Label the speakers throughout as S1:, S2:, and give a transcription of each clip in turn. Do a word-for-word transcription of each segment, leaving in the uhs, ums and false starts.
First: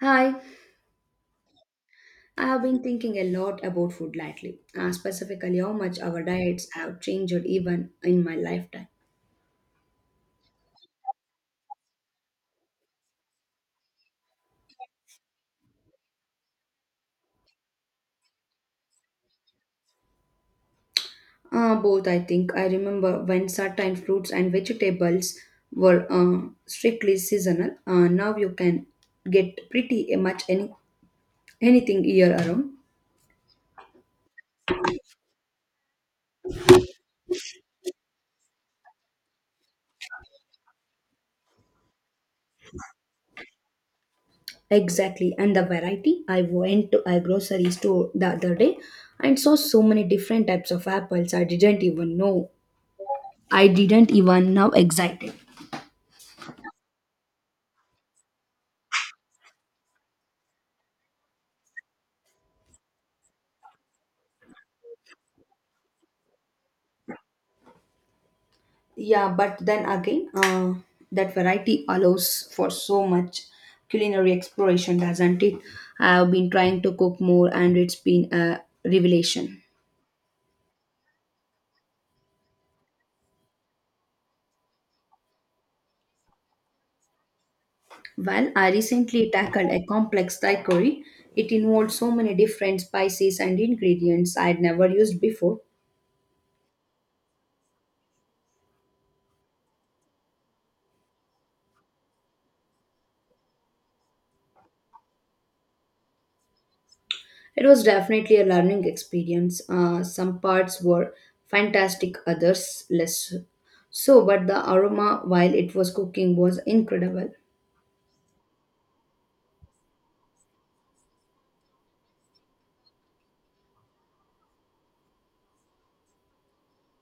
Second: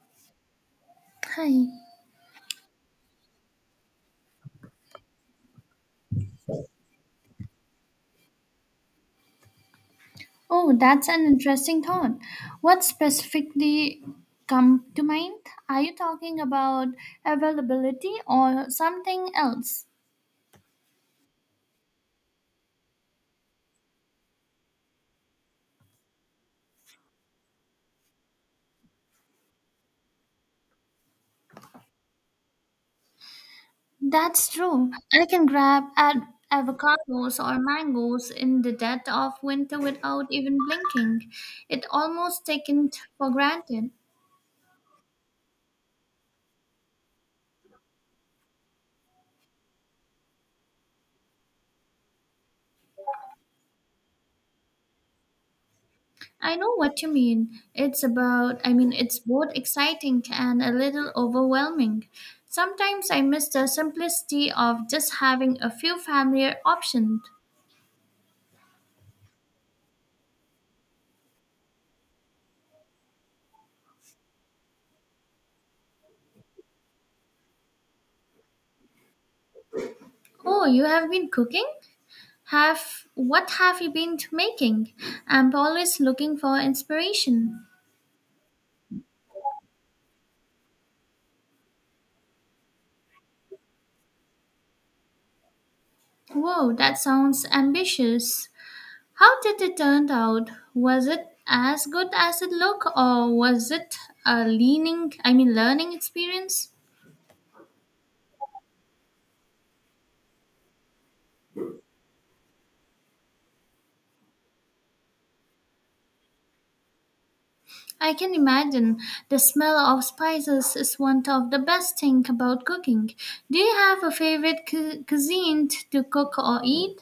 S1: Hi,
S2: Hi.
S1: I have been thinking a lot about food lately, uh, specifically how much our diets have changed even in my lifetime.
S2: Oh, that's an interesting thought. What specifically come to mind? Are you talking about availability or something else?
S1: Uh, both, I think. I remember when certain fruits and vegetables were uh, strictly seasonal. Uh, now you can get pretty much any anything year around.
S2: That's true. I can grab ad- avocados or mangoes in the dead of winter without even blinking. It almost taken for granted.
S1: Exactly, and the variety. I went to a grocery store the other day and saw so many different types of apples. I didn't even know. I didn't even know excited.
S2: I know what you mean. It's about, I mean, it's both exciting and a little overwhelming. Sometimes I miss the simplicity of just having a few familiar options.
S1: Yeah, but then again, uh, that variety allows for so much culinary exploration, doesn't it? I've been trying to cook more and it's been a revelation.
S2: Oh, you have been cooking? Have what have you been making? I'm always looking for inspiration.
S1: Well, I recently tackled a complex Thai curry. It involved so many different spices and ingredients I'd never used before.
S2: Whoa, that sounds ambitious. How did it turn out? Was it as good as it looked, or was it a leaning, I mean, learning experience?
S1: It was definitely a learning experience. Uh, some parts were fantastic, others less so, but the aroma while it was cooking was incredible.
S2: I can imagine, the smell of spices is one of the best things about cooking. Do you have a favorite cu- cuisine t- to cook or eat?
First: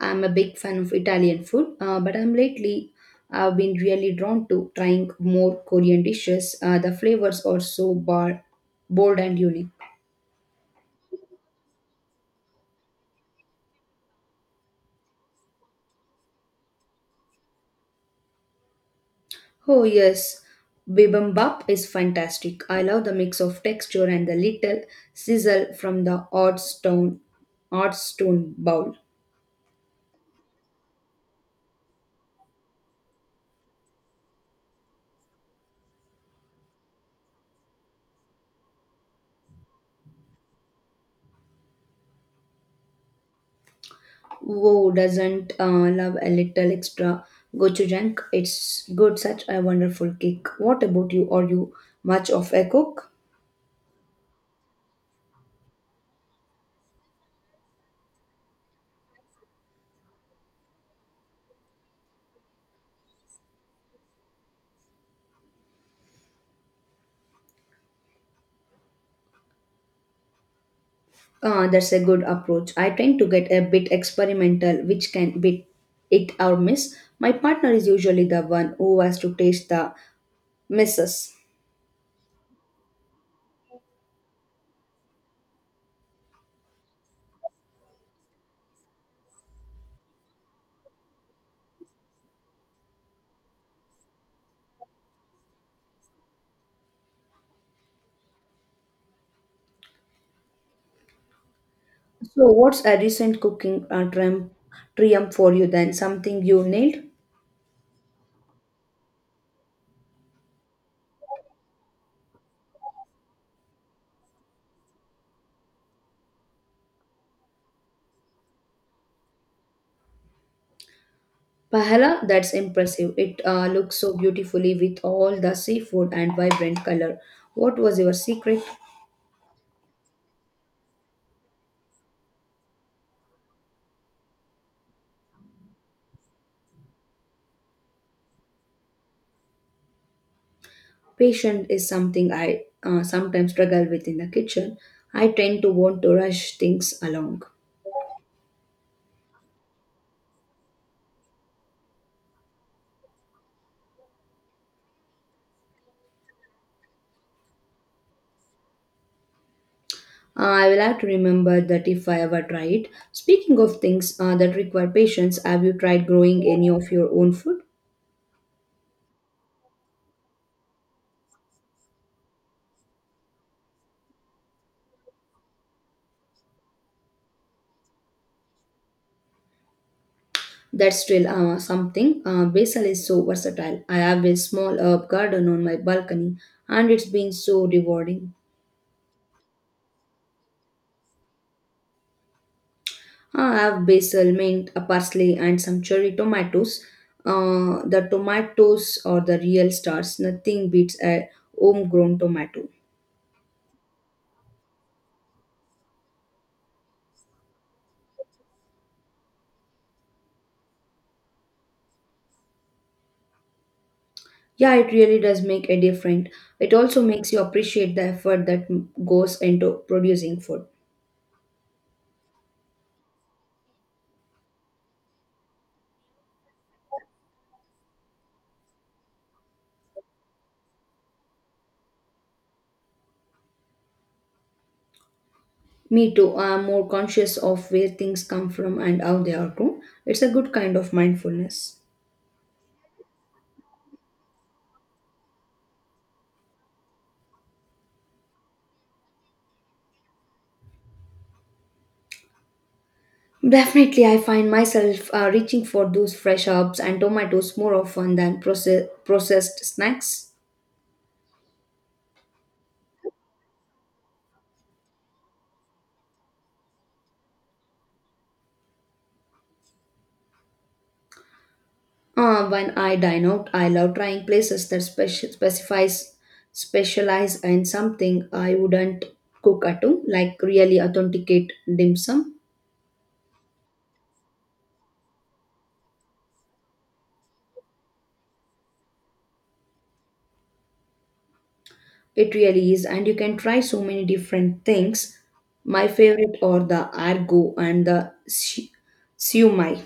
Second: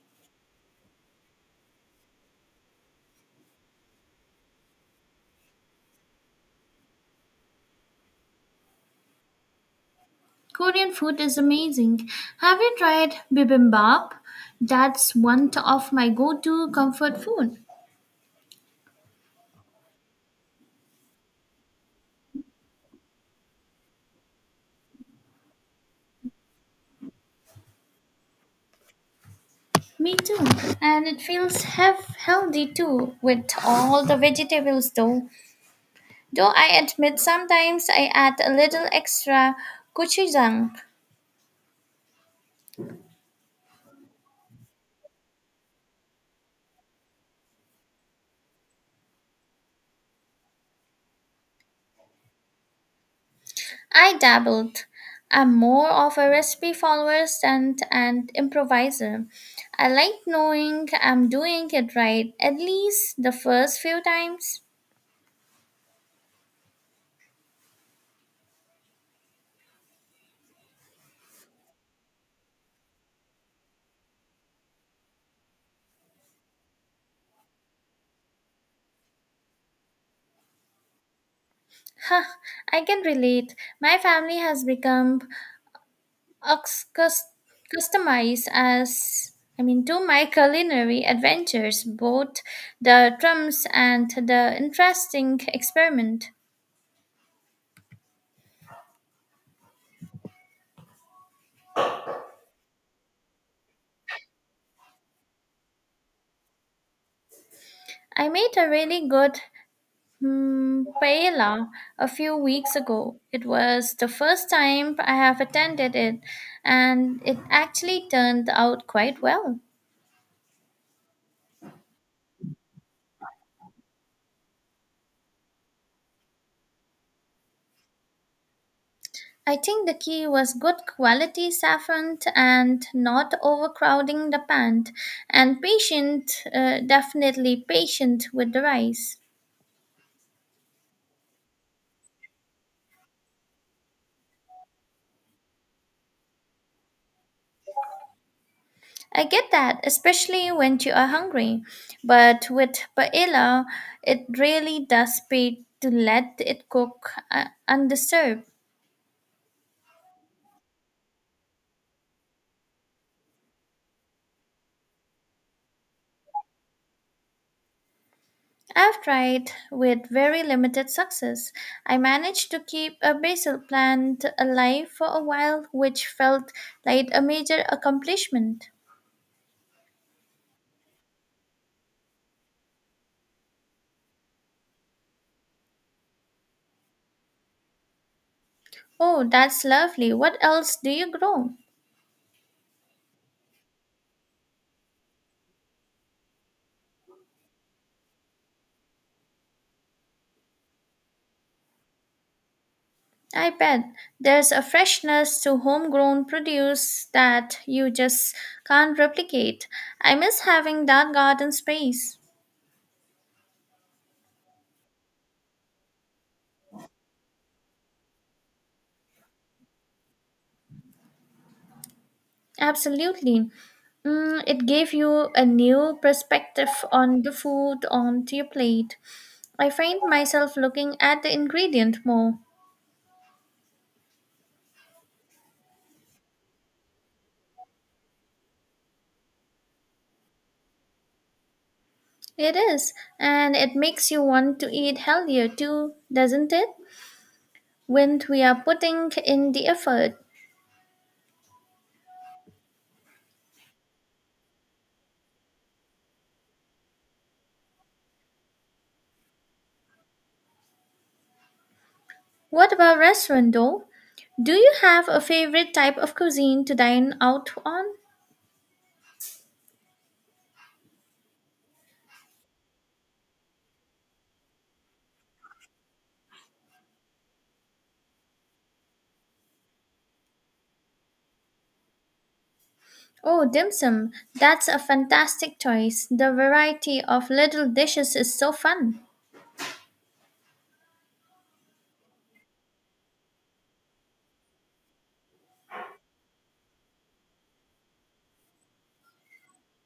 S1: I'm a big fan of Italian food, uh, but I'm lately I've been really drawn to trying more Korean dishes. Uh, the flavors are so bar- bold and unique.
S2: Korean food is amazing. Have you tried bibimbap? That's one of my go-to comfort food.
S1: Oh yes, bibimbap is fantastic. I love the mix of texture and the little sizzle from the odd stone, odd stone bowl.
S2: Me too. And it feels hef- healthy too with all the vegetables though. Though I admit sometimes I add a little extra gochujang.
S1: Who doesn't uh, love a little extra gochujang? It's good, such a wonderful kick. What about you? Are you much of a cook?
S2: I dabbled. I'm more of a recipe follower than an improviser. I like knowing I'm doing it right, at least the first few times.
S1: Uh, that's a good approach. I tend to get a bit experimental, which can be it or miss. My partner is usually the one who has to taste the misses.
S2: Huh, I can relate. My family has become ox- cus- customized as I mean to my culinary adventures, both the trims and the interesting experiment.
S1: So, what's a recent cooking uh, triumph, triumph for you then? Something you nailed?
S2: I made a really good Hmm, paella a few weeks ago. It was the first time I have attended it, and it actually turned out quite well.
S1: Pahala, that's impressive. It uh, looks so beautifully with all the seafood and vibrant color. What was your secret?
S2: I think the key was good quality saffron and not overcrowding the pan, and patient, uh, definitely patient with the rice.
S1: Patience is something I uh, sometimes struggle with in the kitchen. I tend to want to rush things along.
S2: I get that, especially when you are hungry, but with paella, it really does pay to let it cook uh, undisturbed.
S1: Uh, I will have to remember that if I ever try it. Speaking of things uh, that require patience, have you tried growing any of your own food?
S2: I've tried with very limited success. I managed to keep a basil plant alive for a while, which felt like a major accomplishment.
S1: That's still uh, something. Uh, basil is so versatile. I have a small herb garden on my balcony and it's been so rewarding.
S2: Oh, that's lovely. What else do you grow?
S1: Uh, I have basil, mint, uh, parsley, and some cherry tomatoes. Uh, the tomatoes are the real stars. Nothing beats a homegrown tomato.
S2: I bet there's a freshness to homegrown produce that you just can't replicate. I miss having that garden space.
S1: Yeah, it really does make a difference. It also makes you appreciate the effort that m- goes into producing food.
S2: Absolutely. Mm, it gave you a new perspective on the food onto your plate. I find myself looking at the ingredient more.
S1: Me too, I'm more conscious of where things come from and how they are grown. It's a good kind of mindfulness.
S2: It is, and it makes you want to eat healthier too, doesn't it? When we are putting in the effort.
S1: Definitely, I find myself uh, reaching for those fresh herbs and tomatoes more often than process- processed snacks.
S2: What about restaurant though? Do you have a favorite type of cuisine to dine out on?
S1: Uh, when I dine out, I love trying places that speci- specifies specialize in something I wouldn't cook at home, like really authenticate dim sum.
S2: Oh, dim sum. That's a fantastic choice. The variety of little dishes is so fun.
S1: It really is, and you can try so many different things. My favorite are the argo and the si- siumai.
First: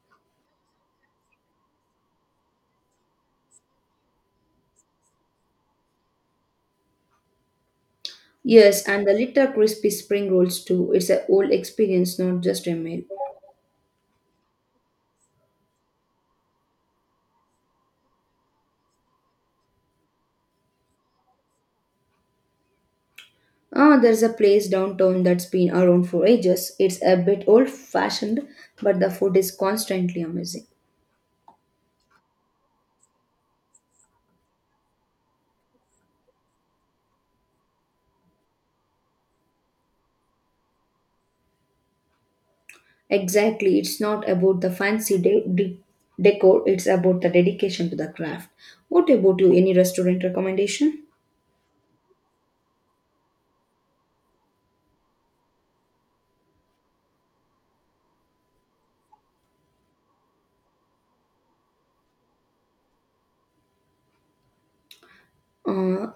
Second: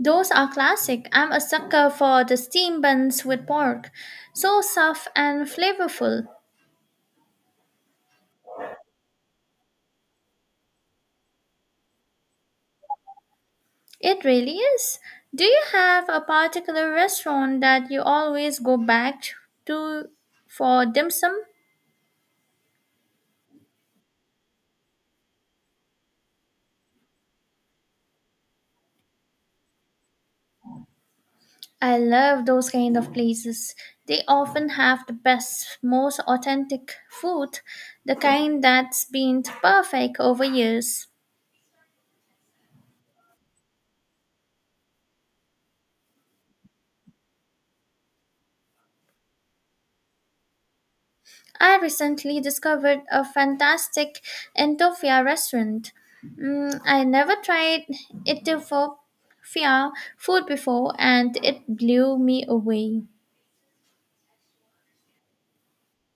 S2: Those are classic. I'm a sucker for the steam buns with pork. So soft and flavorful.
S1: Yes, and the little crispy spring rolls too. It's a whole experience, not just a meal.
S2: It really is. Do you have a particular restaurant that you always go back to for dim sum?
S1: Ah, there's a place downtown that's been around for ages. It's a bit old fashioned, but the food is constantly amazing.
S2: I love those kind of places. They often have the best, most authentic food, the kind that's been perfect over years.
S1: Exactly, it's not about the fancy de- de- decor, it's about the dedication to the craft. What about you? Any restaurant recommendation?
S2: I recently discovered a fantastic Entofia restaurant. Mm, I never tried Ethiopia food before and it blew me away.
S1: Uh,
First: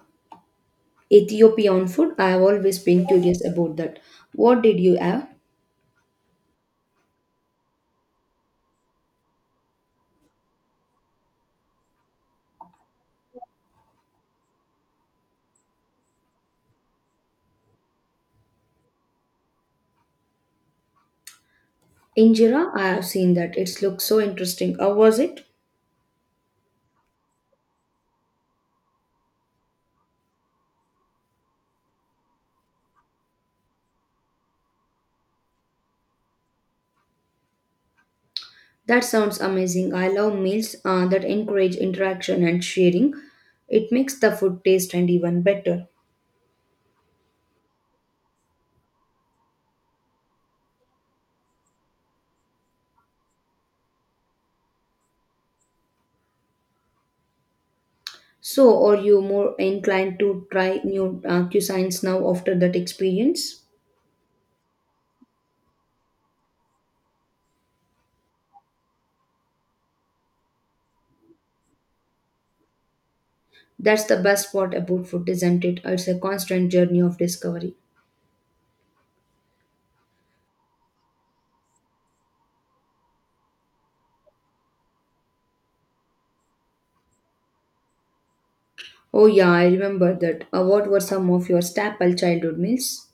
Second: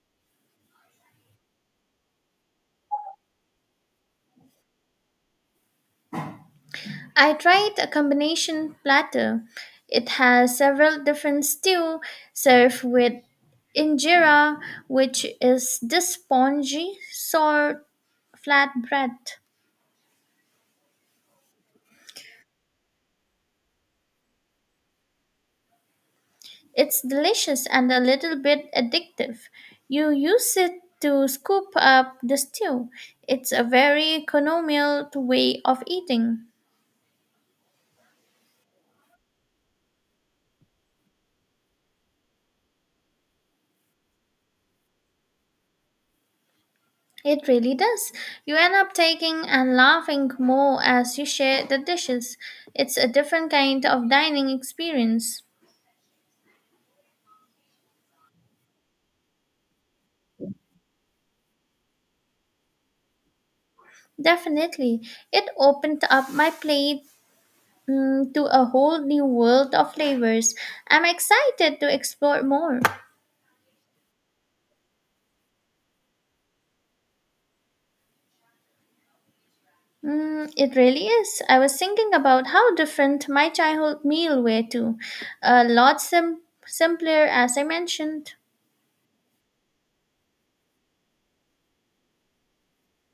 S1: Ethiopian food, I have always been curious about that. What did you have?
S2: I tried a combination platter. It has several different stew served with injera, which is this spongy, sour flatbread.
S1: Injera, I have seen that. It looks so interesting. How was it?
S2: It's delicious and a little bit addictive. You use it to scoop up the stew. It's a very economical way of eating.
S1: That sounds amazing. I love meals uh, that encourage interaction and sharing. It makes the food taste and even better.
S2: It really does. You end up taking and laughing more as you share the dishes. It's a different kind of dining experience.
S1: So, are you more inclined to try new uh, cuisines now after that experience?
S2: Definitely. It opened up my plate mm, to a whole new world of flavors. I'm excited to explore more.
S1: That's the best part about food, isn't it? It's a constant journey of discovery.
S2: Mm, it really is. I was thinking about how different my childhood meal were too. A lot sim- simpler, as I mentioned.
S1: Oh, yeah, I remember that. Uh, what were some of your staple childhood meals?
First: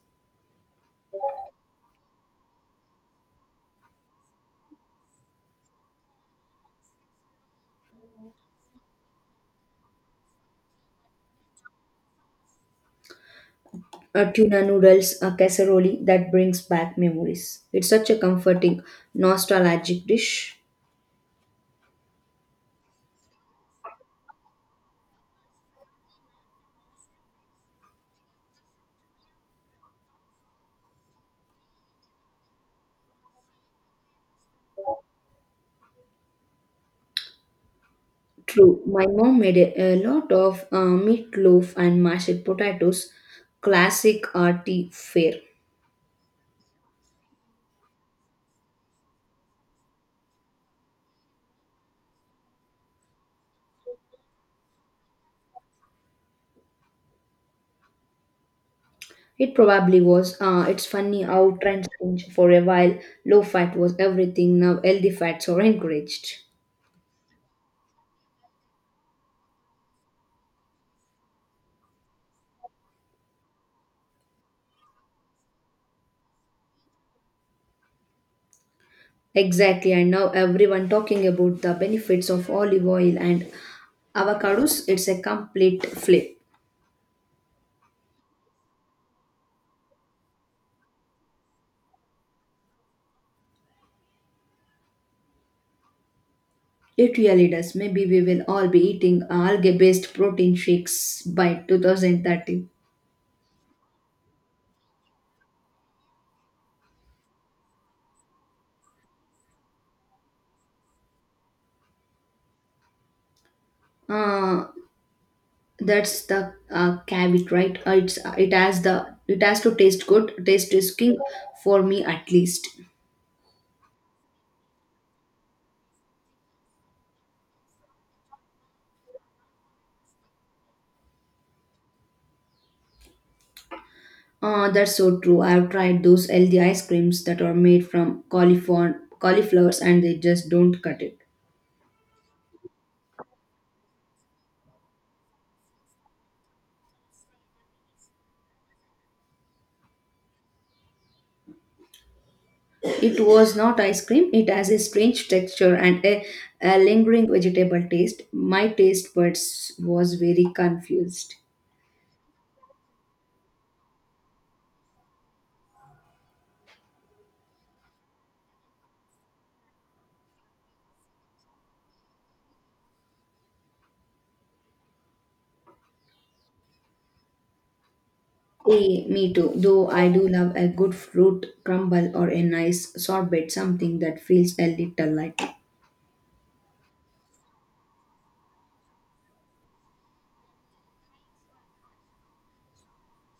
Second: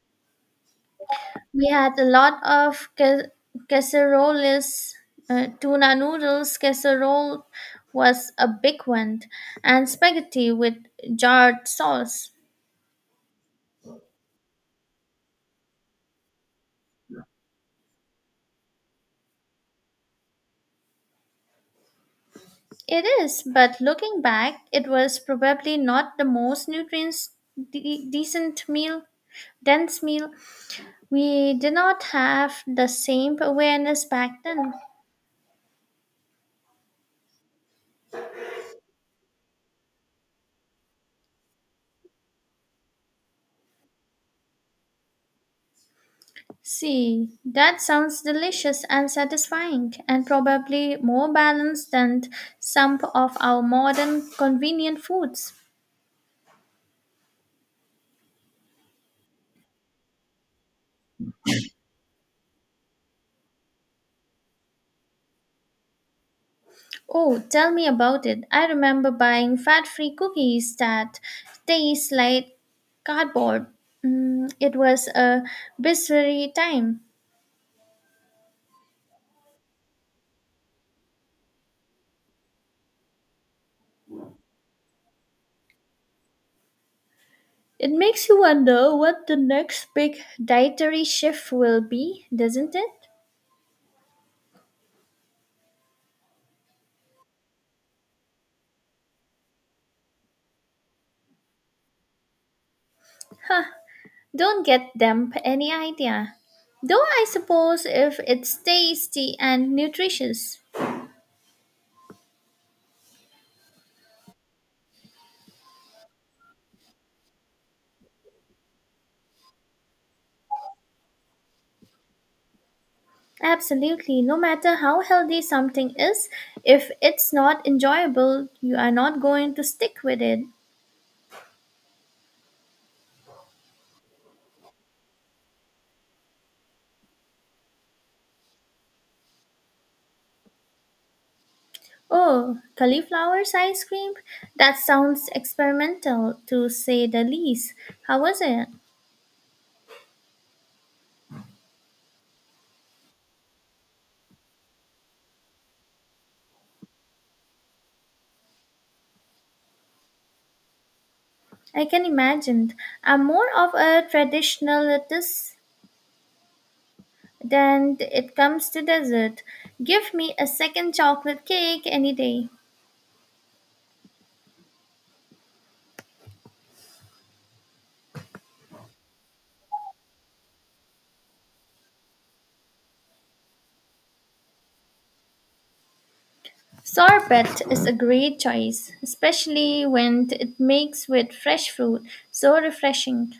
S2: We had a lot of ca- casseroles, uh, tuna noodles. Casserole was a big one, and spaghetti with jarred sauce.
S1: Uh, tuna noodles, a casserole that brings back memories. It's such a comforting, nostalgic dish.
S2: It is, but looking back, it was probably not the most nutrients de- decent meal, dense meal. We did not have the same awareness back then.
S1: True, my mom made a, a lot of uh, meatloaf and mashed potatoes, classic arty fare.
S2: See, that sounds delicious and satisfying, and probably more balanced than some of our modern convenient foods.
S1: It probably was. Uh, it's funny how trends change. For a while, low fat was everything. Now, healthy fats are encouraged.
S2: Oh, tell me about it. I remember buying fat free cookies that taste like cardboard. Mm, it was a bizarre time.
S1: Exactly, and now everyone talking about the benefits of olive oil and avocados. It's a complete flip.
S2: It makes you wonder what the next big dietary shift will be, doesn't it?
S1: It really does. Maybe we will all be eating algae based protein shakes by twenty thirty.
S2: Don't get them any idea. Though I suppose if it's tasty and nutritious.
S1: Uh, that's the uh, caveat, right? Uh, it's, it has the it has to taste good. Taste is king for me at least.
S2: Absolutely, no matter how healthy something is, if it's not enjoyable, you are not going to stick with it.
S1: Uh, that's so true. I've tried those healthy ice creams that are made from cauliflower cauliflowers and they just don't cut it.
S2: Oh, cauliflower's ice cream? That sounds experimental to say the least. How was it?
S1: It was not ice cream. It has a strange texture and a, a lingering vegetable taste. My taste buds was very confused.
S2: I can imagine. I'm more of a traditionalist then it comes to dessert. Give me a second chocolate cake any day.
S1: Eh, me too. Though I do love a good fruit crumble or a nice sorbet, something that feels a little light.
S2: Sorbet is a great choice, especially when it makes with fresh fruit. So refreshing.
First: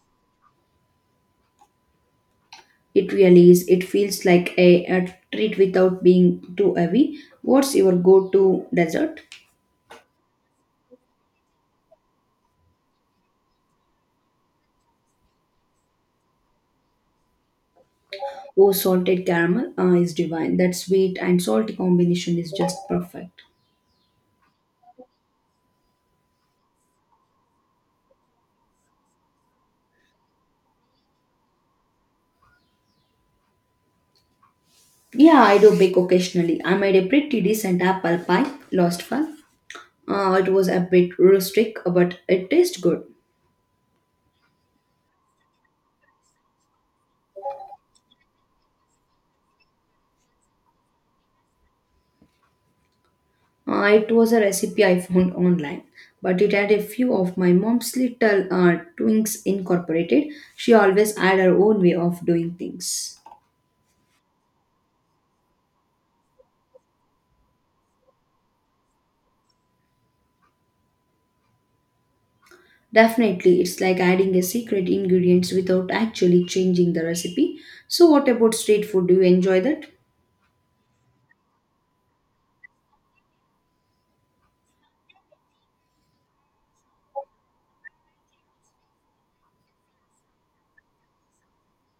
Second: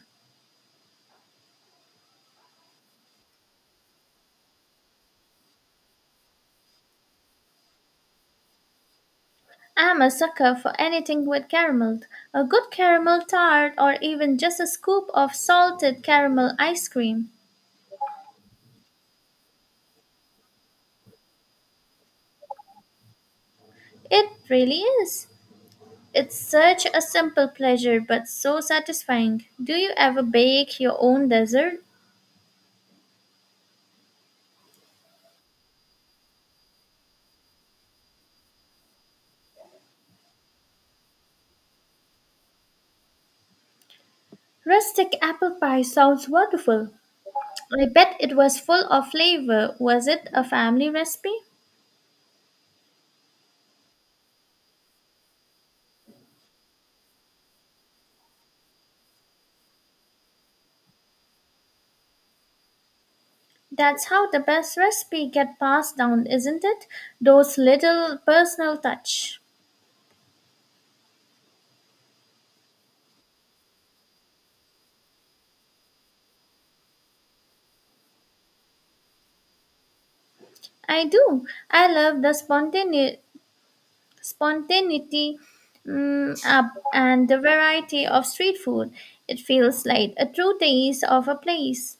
S1: It really is. It feels like a, a treat without being too heavy. What's your go-to dessert?
S2: I'm a sucker for anything with caramel. A good caramel tart or even just a scoop of salted caramel ice cream.
S1: Oh, salted caramel uh, is divine. That sweet and salty combination is just perfect.
S2: It really is. It's such a simple pleasure but so satisfying. Do you ever bake your own dessert?
S1: Yeah, I do bake occasionally. I made a pretty decent apple pie last fall. Uh, it was a bit rustic, but it tastes good.
S2: Rustic apple pie sounds wonderful. I bet it was full of flavor. Was it a family recipe?
S1: Uh, it was a recipe I found online, but it had a few of my mom's little uh, twinks incorporated. She always had her own way of doing things.
S2: That's how the best recipe get passed down, isn't it? Those little personal touch.
S1: Definitely, it's like adding a secret ingredients without actually changing the recipe. So, what about street food? Do you enjoy that?
S2: I do. I love the spontane- spontaneity mm, up and the variety of street food. It feels like a true taste of a place.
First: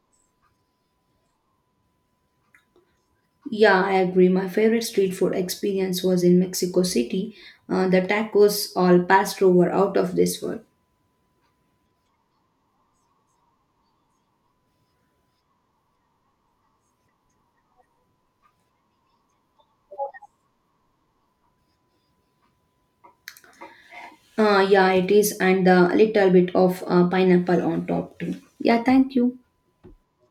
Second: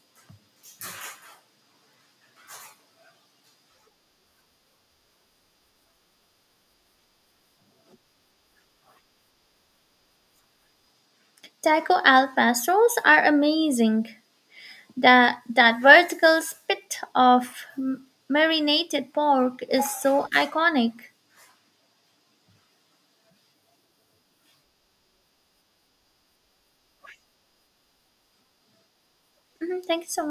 S1: Yeah, I agree. My favorite street food experience was in Mexico City. Uh, the tacos all passed over out of this world.
S2: Taco al pastos are amazing. That that vertical spit of m- marinated pork is so iconic.
S1: Uh, yeah, it is, and a little bit of uh, pineapple on top too. Yeah, thank you.
S2: Mhm, thank you so much.